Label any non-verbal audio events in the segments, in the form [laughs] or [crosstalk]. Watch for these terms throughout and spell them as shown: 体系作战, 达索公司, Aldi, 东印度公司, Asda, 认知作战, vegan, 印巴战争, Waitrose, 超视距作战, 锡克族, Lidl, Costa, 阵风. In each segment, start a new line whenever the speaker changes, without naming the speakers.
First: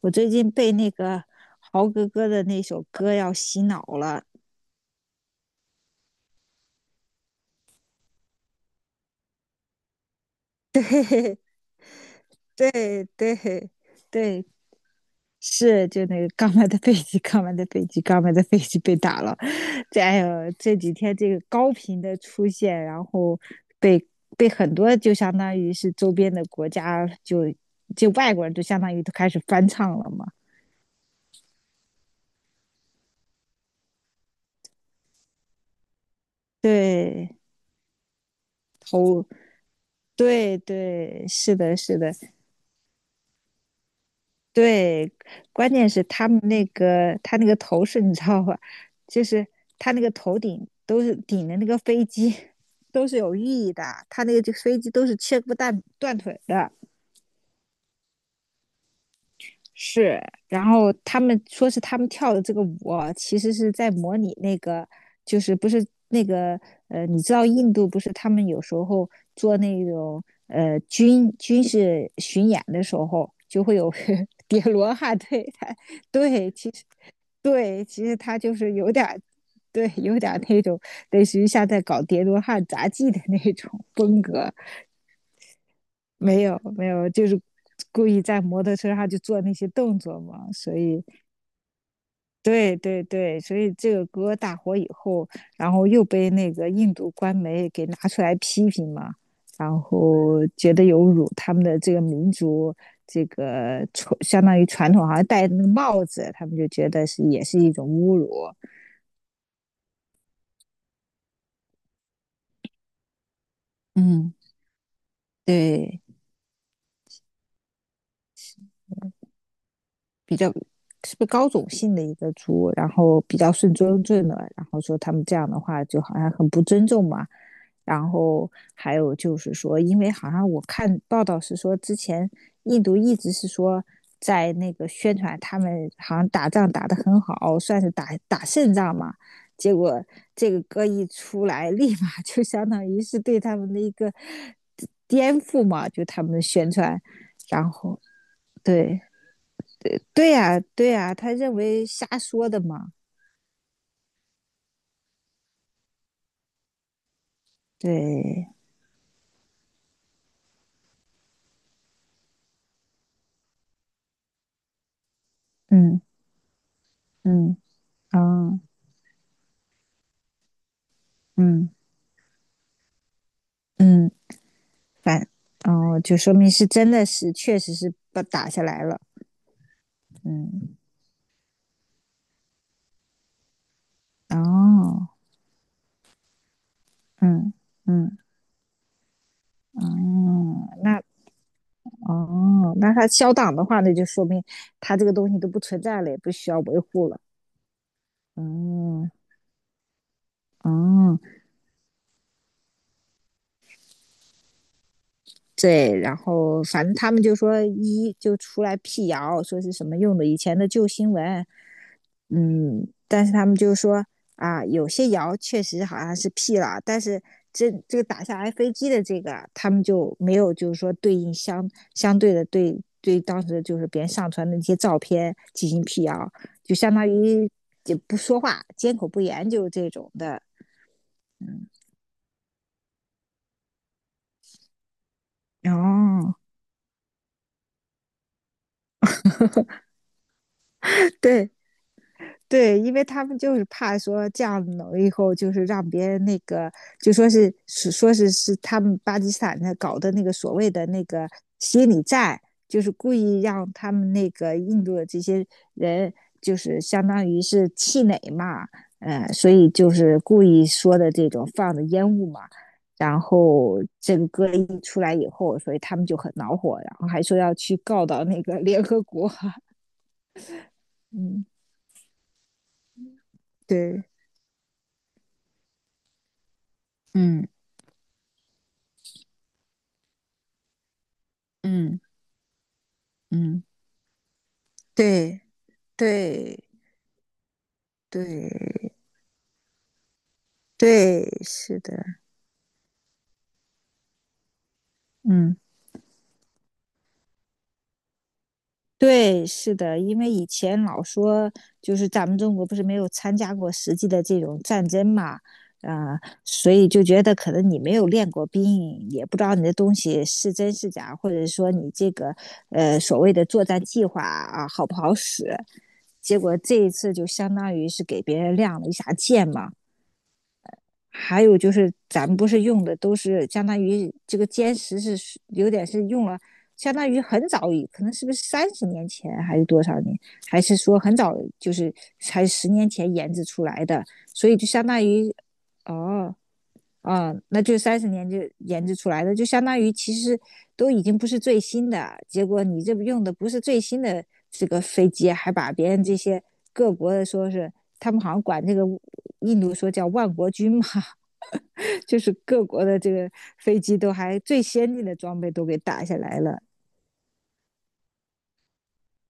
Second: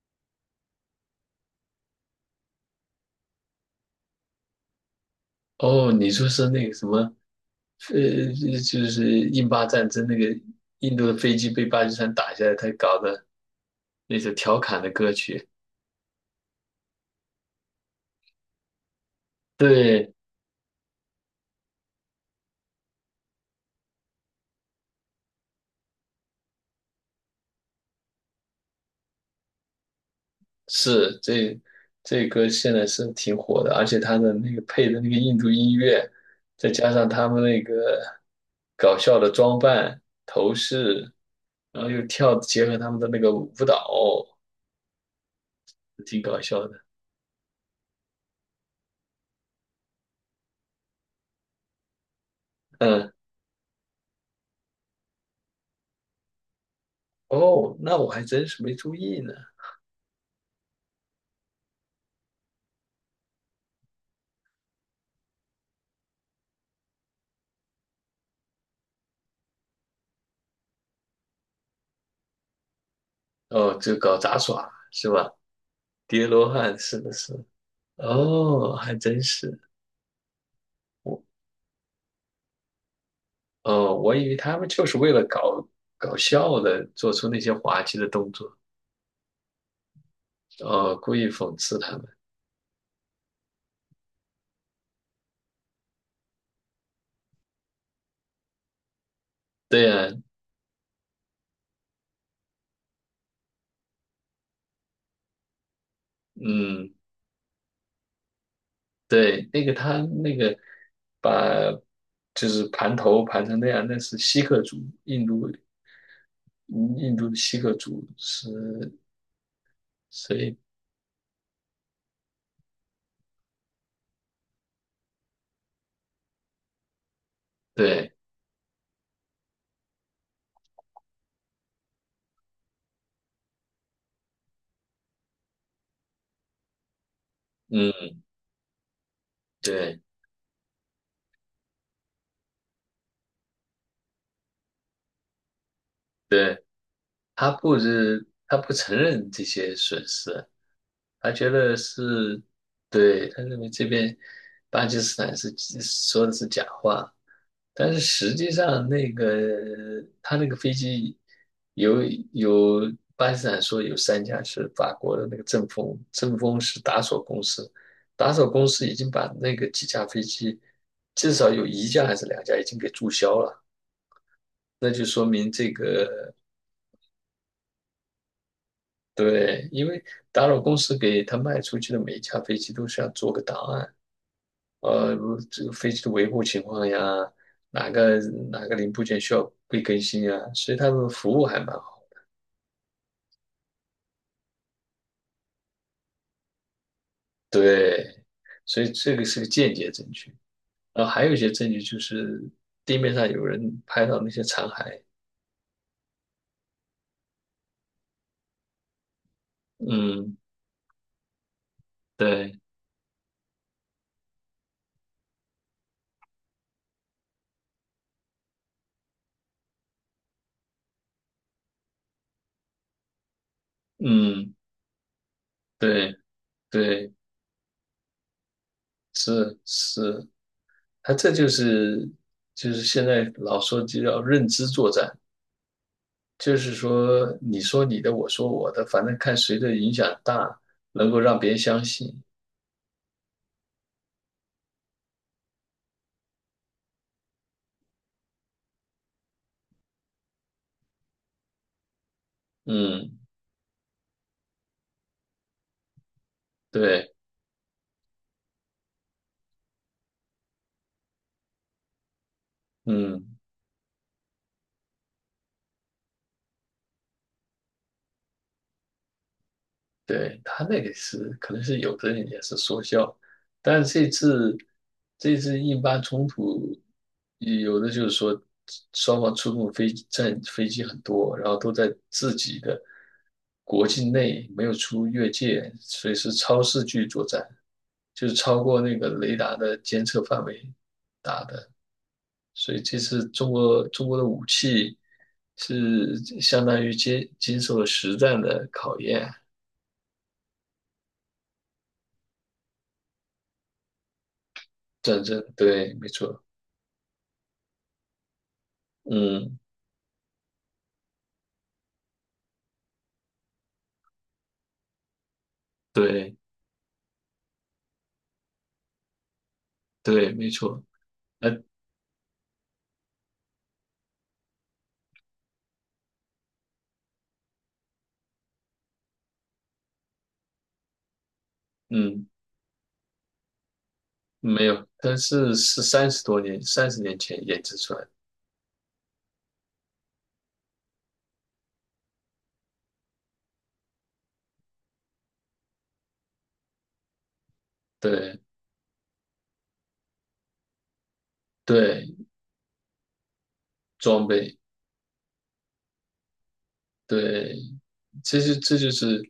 我最近被那个豪哥哥的那首歌要洗脑了。
哦，你说是那个什么，呃，就是印巴战争那个印度的飞机被巴基斯坦打下来，他搞
对
的
对
那首
对，
调侃的歌曲。
是就那个刚买的飞机，刚买的飞机被打了。这
对，
哎呦，这几天这个高频的出现，然后被被很多就相当于是周边的国家就外国人就相当于都开始翻唱了嘛。
是这歌现在是挺火的，而且他的那个配的那个印度音乐，再加上他
对，
们那个搞笑
头
的装扮、头
对
饰，
对，是的，
然后
是
又
的。
跳，结合他们的那个舞蹈，
对，关键是
挺
他
搞
们那
笑的。
个他那个头饰你知道吧？就是他那个头顶都是顶的那个飞机，[laughs] 都
嗯。
是有寓意的。他那个这飞机都是切不断断腿的。
哦，那我还真是没注意呢。
是，然后他们说是他们跳的这个舞啊，其实是在模拟那个，就是不是那个你知道印度不是他们有时候做那种军事巡演的时候，就
哦，
会有
就搞杂
[laughs] 叠
耍
罗
是
汉，
吧？
对，他
叠罗
对，其
汉，
实
是的，是的。
对，其实他就是
哦，
有
还
点儿，
真是。
对，有点儿那种
我，
类似于像在搞叠罗汉杂技的那种
哦，我
风
以为
格，
他们就是为了搞
没
笑
有
的，
没有，
做
就
出那
是
些滑稽
故
的
意
动
在
作。
摩托车上就做那些动作嘛，所
哦，
以。
故意讽刺他们。
对对对，所以这个歌大火以后，然后又被那个印度官媒给拿出来批评嘛，然
对呀。
后觉得有辱他们的这个民族，这个传相当于传统，好像戴那个帽子，他们就觉
嗯。
得是也是一种侮辱。
对，那个他那个把就是盘头盘成那样，那是
嗯，
锡克族，印度
对，
嗯印度的锡克族是，所
比较
以
是不是高种姓的一个族，然后比较顺尊正的，然后说他们这样的话就好像很不尊重嘛。然
对。
后还有就是说，因为好像我看报道是说，之前印度一直是说在那个宣传他们好像打仗打得很好，算是打
嗯。
打胜仗嘛。结
对
果这个歌一出来，[laughs] 立马就相当于是对他们的一个 [laughs] 颠覆嘛，就他们的
对，
宣传。
他
然
不
后
是他不承
对，
认这些损
对
失。
呀，对呀，
他
他
觉
认
得
为瞎
是，
说的嘛。
对，他认为这边巴基斯坦是说的是假话，但是实
对，
际上那个他那个飞机有有巴基斯坦说有三架是法国的那个阵风，
嗯
阵风是达索公
嗯
司，达索
哦，
公司已经把那个几架飞机至少有
嗯
一架还是两架已经给注销了。
嗯，反哦，就说明是真的是确实是把打下来了。
对，因为达索公
嗯，
司给他卖出去的每一架飞机都是要做个档案。
哦，
呃，这个飞机的维护情况呀，
嗯
哪个
嗯
哪个零部件需要被
哦，
更新啊，所以他
那
们服务还蛮好。
哦，那他消档的话，那就说明他这个东西都不存在了，也不需要维护了。
对，所以
嗯
这个是个间接证据。然后
哦，
还有一些证据就是地面上有人拍到那些残骸。
对，然后反正他们就说一就出来辟谣，说是什么用的
嗯。
以前的旧新闻。
对。
嗯，但是他们就是说啊，有些谣确实好像是辟了，但是这个打下来飞机的这个啊，他们就没有就是说对应相对的对当时就是别人上传
嗯。
的那些照片进行辟
对，
谣，就相当
对，
于也不说话，缄口不言，
是
就是这种
是。
的。
他这就
嗯，
是就是现在老说就叫认知作战，
哦，
就是说你说你的，我说我的，反正看谁的影响大，能够让别
对，
人相信。
对，因为他们就是怕说这样以后，就是让别人那个，就说是他们巴基斯坦的搞的那个所谓的那个心理战，就是故
嗯。
意让他们那个印度的这些人，就是相
对。
当于是气馁嘛，嗯，所以就是故意说的这种放的烟雾嘛，然
嗯。
后这个歌一出来以后，所以他们就很恼火，然后还说要去告到那个联合国。[laughs]
对，他那个是
嗯，
可能是有的人也是说笑，但
对，
是这次印巴冲突，
嗯
有的就是说双方出动飞机很多，然后都在
嗯。
自己的
嗯，
国境内没有出越
对
界，所以是
对
超视距作战，就是超过
对
那个雷达的监测范围。
对，
打的。
是的。
所以这次中国的武器
嗯，
是相当于经受了实战的考验。
对，是的，因为以前老说就是咱们中国不是没有参加过实际的这种战争
战
嘛，
争，对，没
啊、
错。
所以就觉得可能你没有练过兵，也不知道
嗯。
你的东西是真是假，或者说你这个所谓的作战计划啊好不好使，
对
结果这一次就相当于是给别人亮了一下剑嘛。
对，没错。
还有
呃
就是咱们不是用的都是相当于这个歼十是有点是用了，相当于很早可能是不是三十年前还是多少年，还是说很早就是
嗯，
才十年前研制出来的，所以
没
就
有，
相当
但
于
是是三十
哦。
多年三十年
啊、
前
嗯
研
那
制
就
出来
三
的。
十年就研制出来的，就相当于其实都已经不是最新的。结果你这用的不是最新的这个飞机，还把别人这些各国的说是他们好
对
像管这个印度说叫万国军嘛，
对，
就是各国的这个飞机都
装
还
备。
最先进的装备都给打下来了。
对，这就是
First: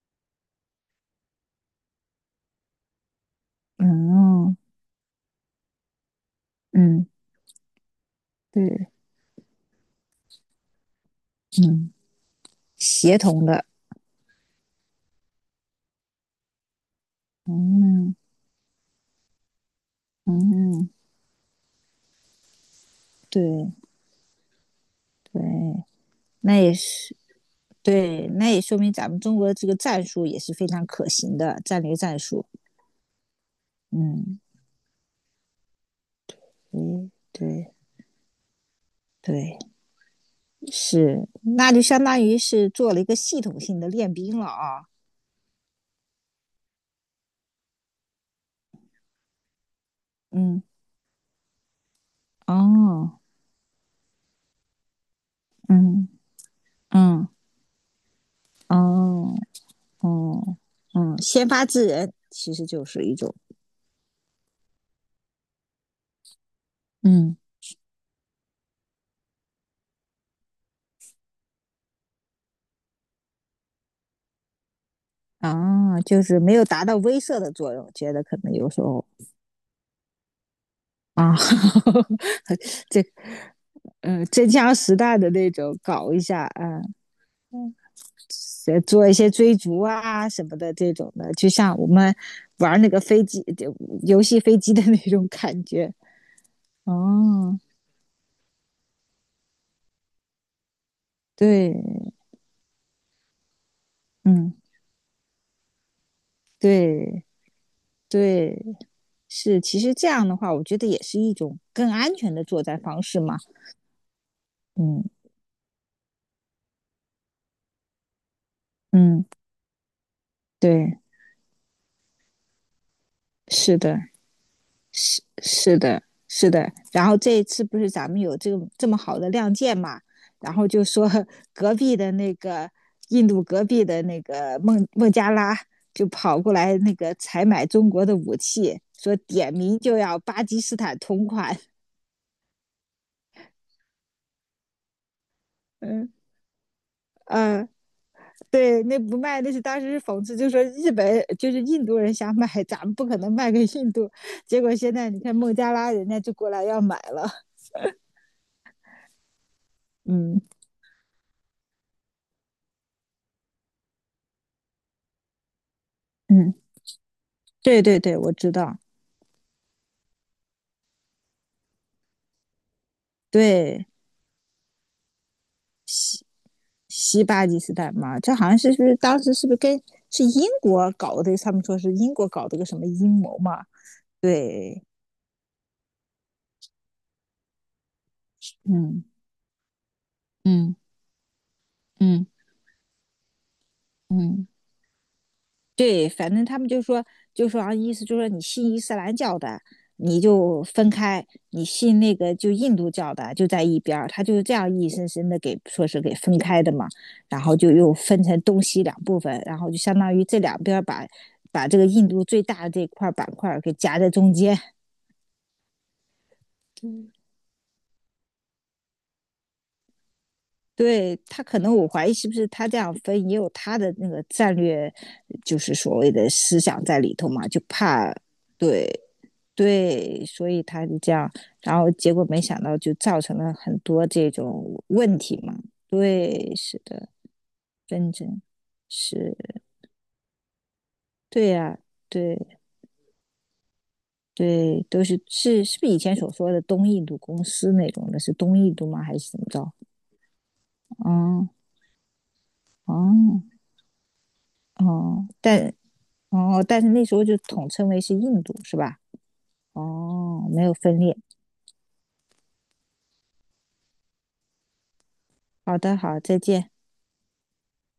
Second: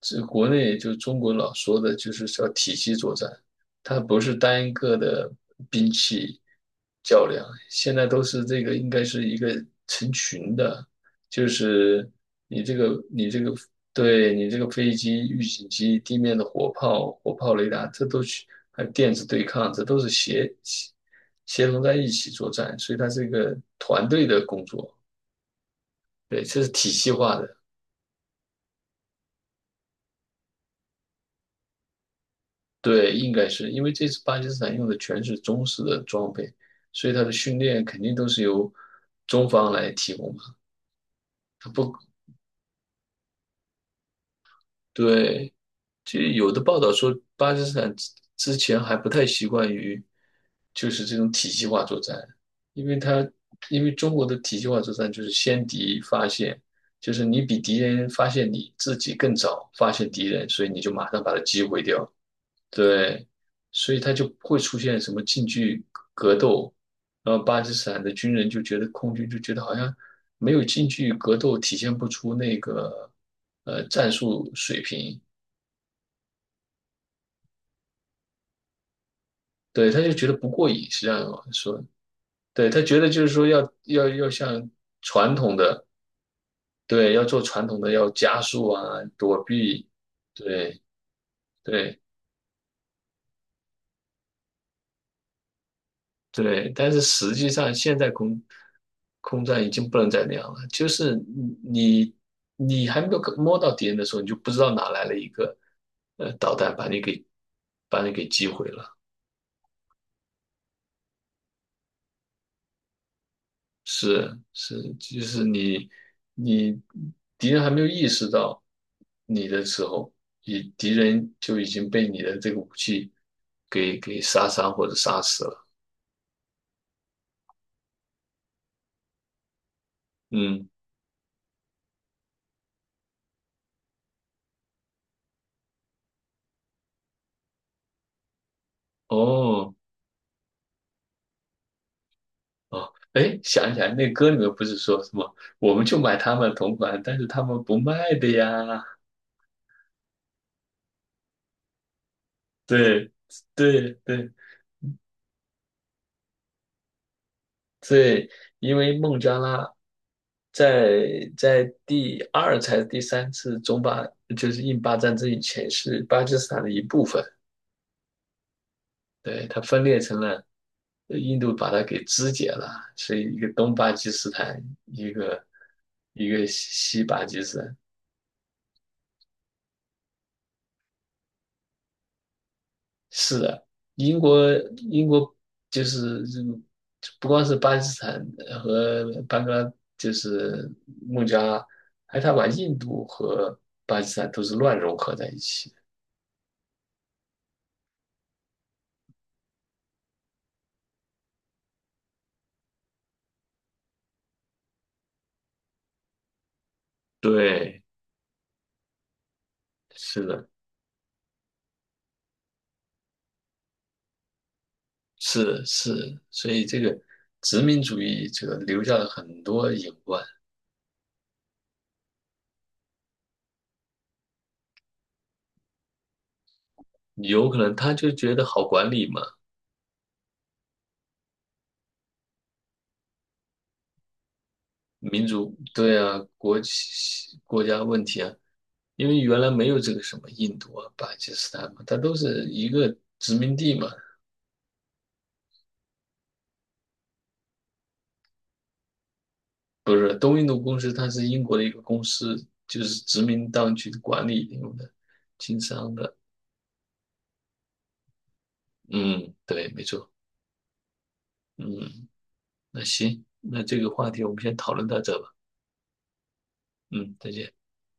这国内就中国老说的，就是叫体系作战。它不是
嗯
单一个的兵器
嗯，
较量，现在都是这个应
对，
该是一个成群的，就
嗯，
是你这个
协
你这
同
个
的，
对，你这个飞机、预警机、地面的火炮、火炮雷达，这
嗯
都去还有电子对抗，这都是
嗯，
协同在一起作战，所以它是一个
对
团队的工作。
对，
对，
那
这是
也
体系
是
化的。
对，那也说明咱们中国这个战术也是非常可行的战略战术。
对，应该是因为这次巴
嗯，
基斯坦用的全是中式的装备，所
诶，
以他的训
对
练肯定都是由中
对，
方来提供嘛。
是，
他
那就
不，
相当于是做了一个系统性的练兵了啊。
对，就有的报道说巴基斯坦之前还不太习惯于
嗯
就是这种体系化作战，因为
哦，
他因为中国的体系化作战就是先敌
嗯
发现，就是
嗯，
你比敌人发现你自己更
哦。
早发现敌人，
哦，
所以你就马
嗯，
上把它
先
击
发
毁
制
掉。
人其实就是一
对，
种，
所以他就不会出现什么近距格斗。然
嗯，
后巴基斯坦的军人就觉得，空军就觉得好像没有近距格斗，体现不出那个战术水平。
啊，就是没有达到威慑的作用，觉得可能有时候
对，他就觉得不过瘾。实际上
啊，
说，对，他
[laughs]
觉
这
得就是说要要
嗯
要
真
像
枪实弹的
传
那
统
种
的。
搞一下啊，
对，要做传
嗯
统的，要加速啊，
做一些
躲
追逐
避，
啊什么的
对
这种的，就像我
对。
们玩那个飞机游戏飞机的那种感觉。
对，但是实际
哦，
上现在空战已经不能再那样了，就是
对，
你你还没有摸到敌人的时候，你就不
嗯，
知道哪来了一个导弹把你给
对
把你给击
对，
毁了。
是，其实这样的话，我觉得也是一种更安全的作战方式嘛。
是是，
嗯。
就是你敌人还没有意识到
嗯，
你的时候，你敌
对，
人就已经被你的这个武器
是
给
的，
给杀伤或者杀
是
死了。
是的，是的。然后这一次不是咱们有这个这么好的亮剑嘛，然后
嗯。
就说 [laughs] 隔壁的那个印度隔壁的那个孟加拉就跑过来那个采买中国的武器，说点
哦。
名就要巴基斯坦同款。
哦，哎，想起来那歌里面不是说什么，我们就
嗯
买他们同款，但是他
嗯，
们不卖的
对，
呀。
那不卖那是当时是讽刺，就说日本就是印度人想买，咱们不
对，
可能卖给印
对，
度。
对，
结果现在你看孟加拉人家就过来要买了。
对，因为孟加拉
嗯。
在第二才是第三次中巴，就是印巴战争以前是巴基斯
嗯，
坦的一部分。
对对对，我知道，
对，它分裂成了，印度把它给肢解了，是一个东
对，
巴基斯坦，一个一个西
西
巴基
巴
斯
基斯
坦。
坦嘛，这好像是不是当时跟是英国搞的？他们说是英国搞的个什么阴
是
谋嘛？
的，英国
对，
英国就是这种不光是巴基斯坦和
嗯
班嘎，就是
嗯
孟加拉，还
嗯
他把印度和巴基斯坦都
嗯。
是乱融合在一起。
对，反正他们就说，就说啊，意思就是说你信伊斯兰教的，你就分开；你信那个就印度教的，就在一边儿。他就是这样硬生生的给说是给分开的嘛，然后就
对，
又分成东西两部分，然后就相当于
是
这
的，
两边儿把这个印度最大的这块板块给夹在中间。
是是，所以这个
嗯
殖民主义者留下了很多隐患，
对他可能我怀疑是不是他这样分也有他的那个战略，就是所谓的思想在里头嘛，
有可
就
能他就
怕
觉得好
对
管理嘛，
对，所以他就这样，然后结果没想到就造成了很多这种问
民
题嘛。
族对啊，
对，是的，
国家问
纷
题啊，
争
因为
是，
原来没有这个什么印度啊、巴基
对
斯坦
呀、
嘛，它都是
对
一个殖民地嘛。
对，都是是不是以前所说的东印度公司那种的？是东印度吗？还是怎么着？
不是，东印度公司它是英
哦
国的一个公司，就是殖
哦
民当局管理用的，
哦，
经
但
商的。
哦，但是那时候就统称为是印度，是吧？
嗯，对，没错。
哦，没有分裂。
嗯，那行，那这个话题我们先讨论到这吧。
好的，好，再见。
嗯，再见。